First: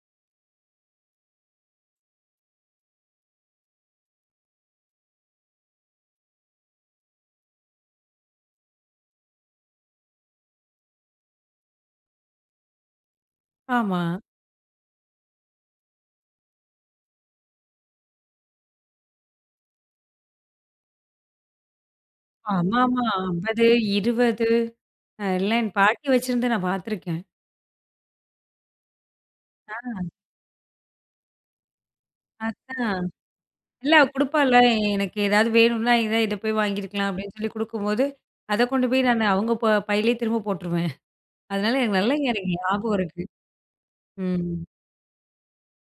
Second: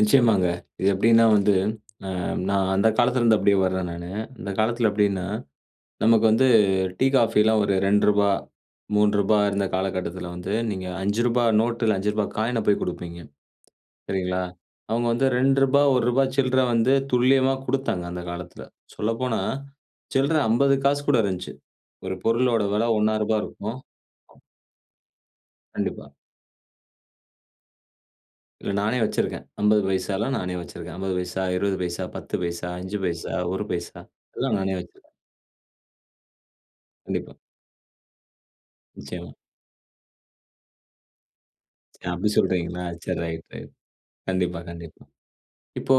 நிச்சயமாங்க. இது எப்படினா வந்து ஆ நான் அந்த காலத்தில இருந்து அப்டியே வர்றேன் நானு. அந்த காலத்தில எப்டினா நமக்கு வந்து டீ, காஃபில்லாம் ஒரு ரூ. 2 ரூ. 3 இருந்த காலகட்டத்தில வந்து, நீங்க ரூ. 5 நோட்டு, இல்ல ரூ. 5 காயின் ன போய் குடுப்பீங்க. ஆமா. சரிங்களா? அவுங்க வந்து ரூ. 2, ரூ. 1 சில்ர வந்து துல்லியமா குடுத்தாங்க அந்த காலத்தில. சொல்லப்போனா, சில்ற 50 காசு கூட இருந்துச்சு. ஒரு பொருளோட வெல ஆமாமா. ரூ. 1.50 50, இருக்கும். 20 அ எல்லாம் என் பாட்டி கண்டிப்பா. வெச்சிருந்து நான் பாத்துருக்கேன். இல்ல நானே வச்சிருக்கேன். 50 ஆ. பைசாலாம் நானே வச்சிருக்கேன். 50 பைசா, 20 பைசா, 10 பைசா, 5 அதான். பைசா, 1 இல்ல பைசா அவ குடுப்பாள! எல்லாம் நானே வச்சிருக்கேன். எனக்கு "ஏதாவது வேணுனா இதா இத போய் வாங்கியிருக்கலாம்" அப்படின்னு கண்டிப்பா. சொல்லி குடுக்கும்போது, அத கொண்டு போய் நான் நிச்சயமா. அவுங்க ப பையிலயே திரும்ப போட்டுருவேன். அதனால, எனக்கு நல்லா அப்டி [unintelligible] எனக்கு சொல்கிறீங்களா ஞாபகம் சரி இருக்கு. ரைட்டு. ம். கண்டிப்பா, கண்டிப்பா. இப்போ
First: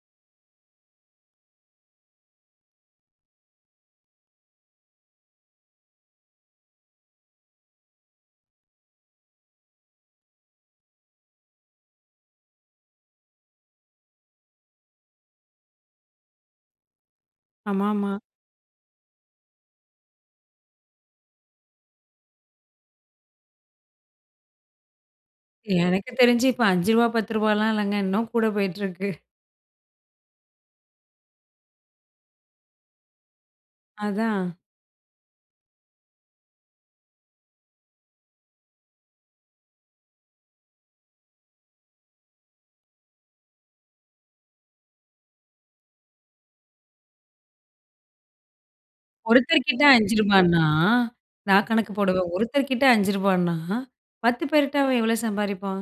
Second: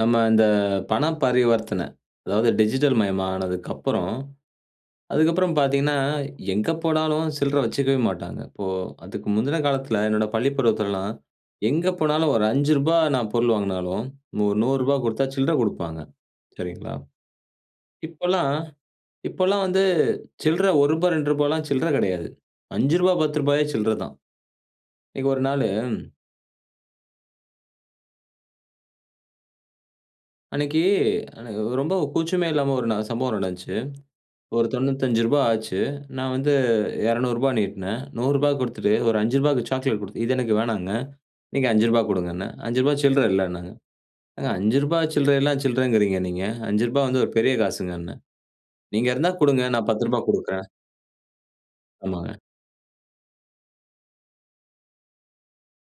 நம்ம இந்த பண பரிவர்த்தன அதாவது டிஜிட்டல் மயமானதுக்கப்புறம் அதுக்கப்புறம் பாத்தீங்கன்னா, எங்க போனாலும் சில்ற வச்சுக்கவே மாட்டாங்க. இப்போ அதுக்கு முந்தின காலத்தில, என்னோட பள்ளிப்பருவத்துலலாம் எங்க போனாலும் ஒரு ரூ. 5 நான் பொருள் வாங்கினாலும், நூ ரூ. 100 குடுத்தா சில்ற குடுப்பாங்க. சரிங்களா? ஆமாமா. இப்பலாம் இப்பலாம் வந்து சில்ற ரூ. 1, ரூ. 2 லாம் சில்ற கிடையாது. ரூ. 5 ரூ. 10 யே சில்ற தான். அன்னைக்கு ஒரு நாளு எனக்கு தெரிஞ்சு இப்ப ரூ. 5 ரூ.10 லாம் இல்லங்க, இன்னும் கூட போயிட்டிருக்கு. அன்னைக்கு அன்ன உ ரொம்ப கூச்சமே இல்லாம ஒரு ந சம்பவம் நடந்துச்சு. அதான். ஒரு ரூ. 95 ஆச்சு நான் வந்து ரூ. 200 நீட்னேன். ரூ.100 குடுத்துட்டு ஒரு ரூ. 5 க்கு சாக்லேட் குடுத்து இது எனக்கு வேணாங்க. நீங்க ரூ. 5 குடுங்கன்னேன். ரூ. 5 சில்ற இல்லன்னாங்க. ஏங்க ரூ. 5 சில்றயெல்லாம் சில்றங்கிறீங்க நீங்க. ரூ. 5 வந்து ஒரு பெரிய காசுங்கன்னேன். "நீங்க இருந்தா குடுங்க ஒருத்தர் கிட்ட நான் ரூ. 10 ரூ. 5 ன்னா குடுக்குறேன்" நான் கணக்கு போடுவேன். ஆமாங்க. ஒருத்தர் கிட்ட ரூ. 5 ன்னா, 10 பேர்ட்ட அவன் எவ்வளோ சம்பாரிப்பான்?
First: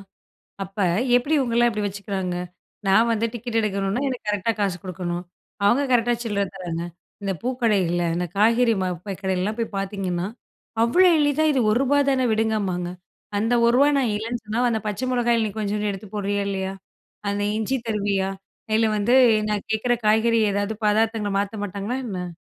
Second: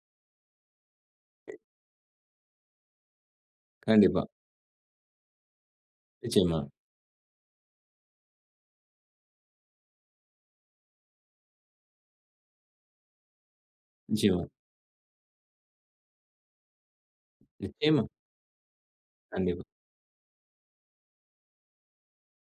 அப்ப எப்படி எ இவங்கலாம் இப்படி வச்சுக்கிறாங்க? நான் வந்து டிக்கெட் எடுக்கணும்னா கண்டிப்பா. எனக்கு கரெக்ட்டா காசு குடுக்கணும். அவுங்க கரெக்ட்டா சில்லற நிச்சயமா. தராங்க. இந்த பூக்கடைகள்ல, இந்த காய்கறி மா போய் கடைலலாம் போய் பாத்தீங்கன்னா, அவ்வளோ எளிதா இது ரூ. 1 தானே விடுங்கம்பாங்க, அந்த ரூ. 1 நான் இல்லன்னு நிச்சயமா. சொன்னா அந்த பச்ச மொளகாயில நீ கொஞ்ஜோன்டு எடுத்து போடுறியா இல்லையா? அந்த இஞ்சி நிச்சயமா. தருவியா? இல்ல வந்து கண்டிப்பா. நான் கேட்கிற காய்கறி ஏதாவது பதார்த்தங்கள மாத்த மாட்டாங்களா என்ன?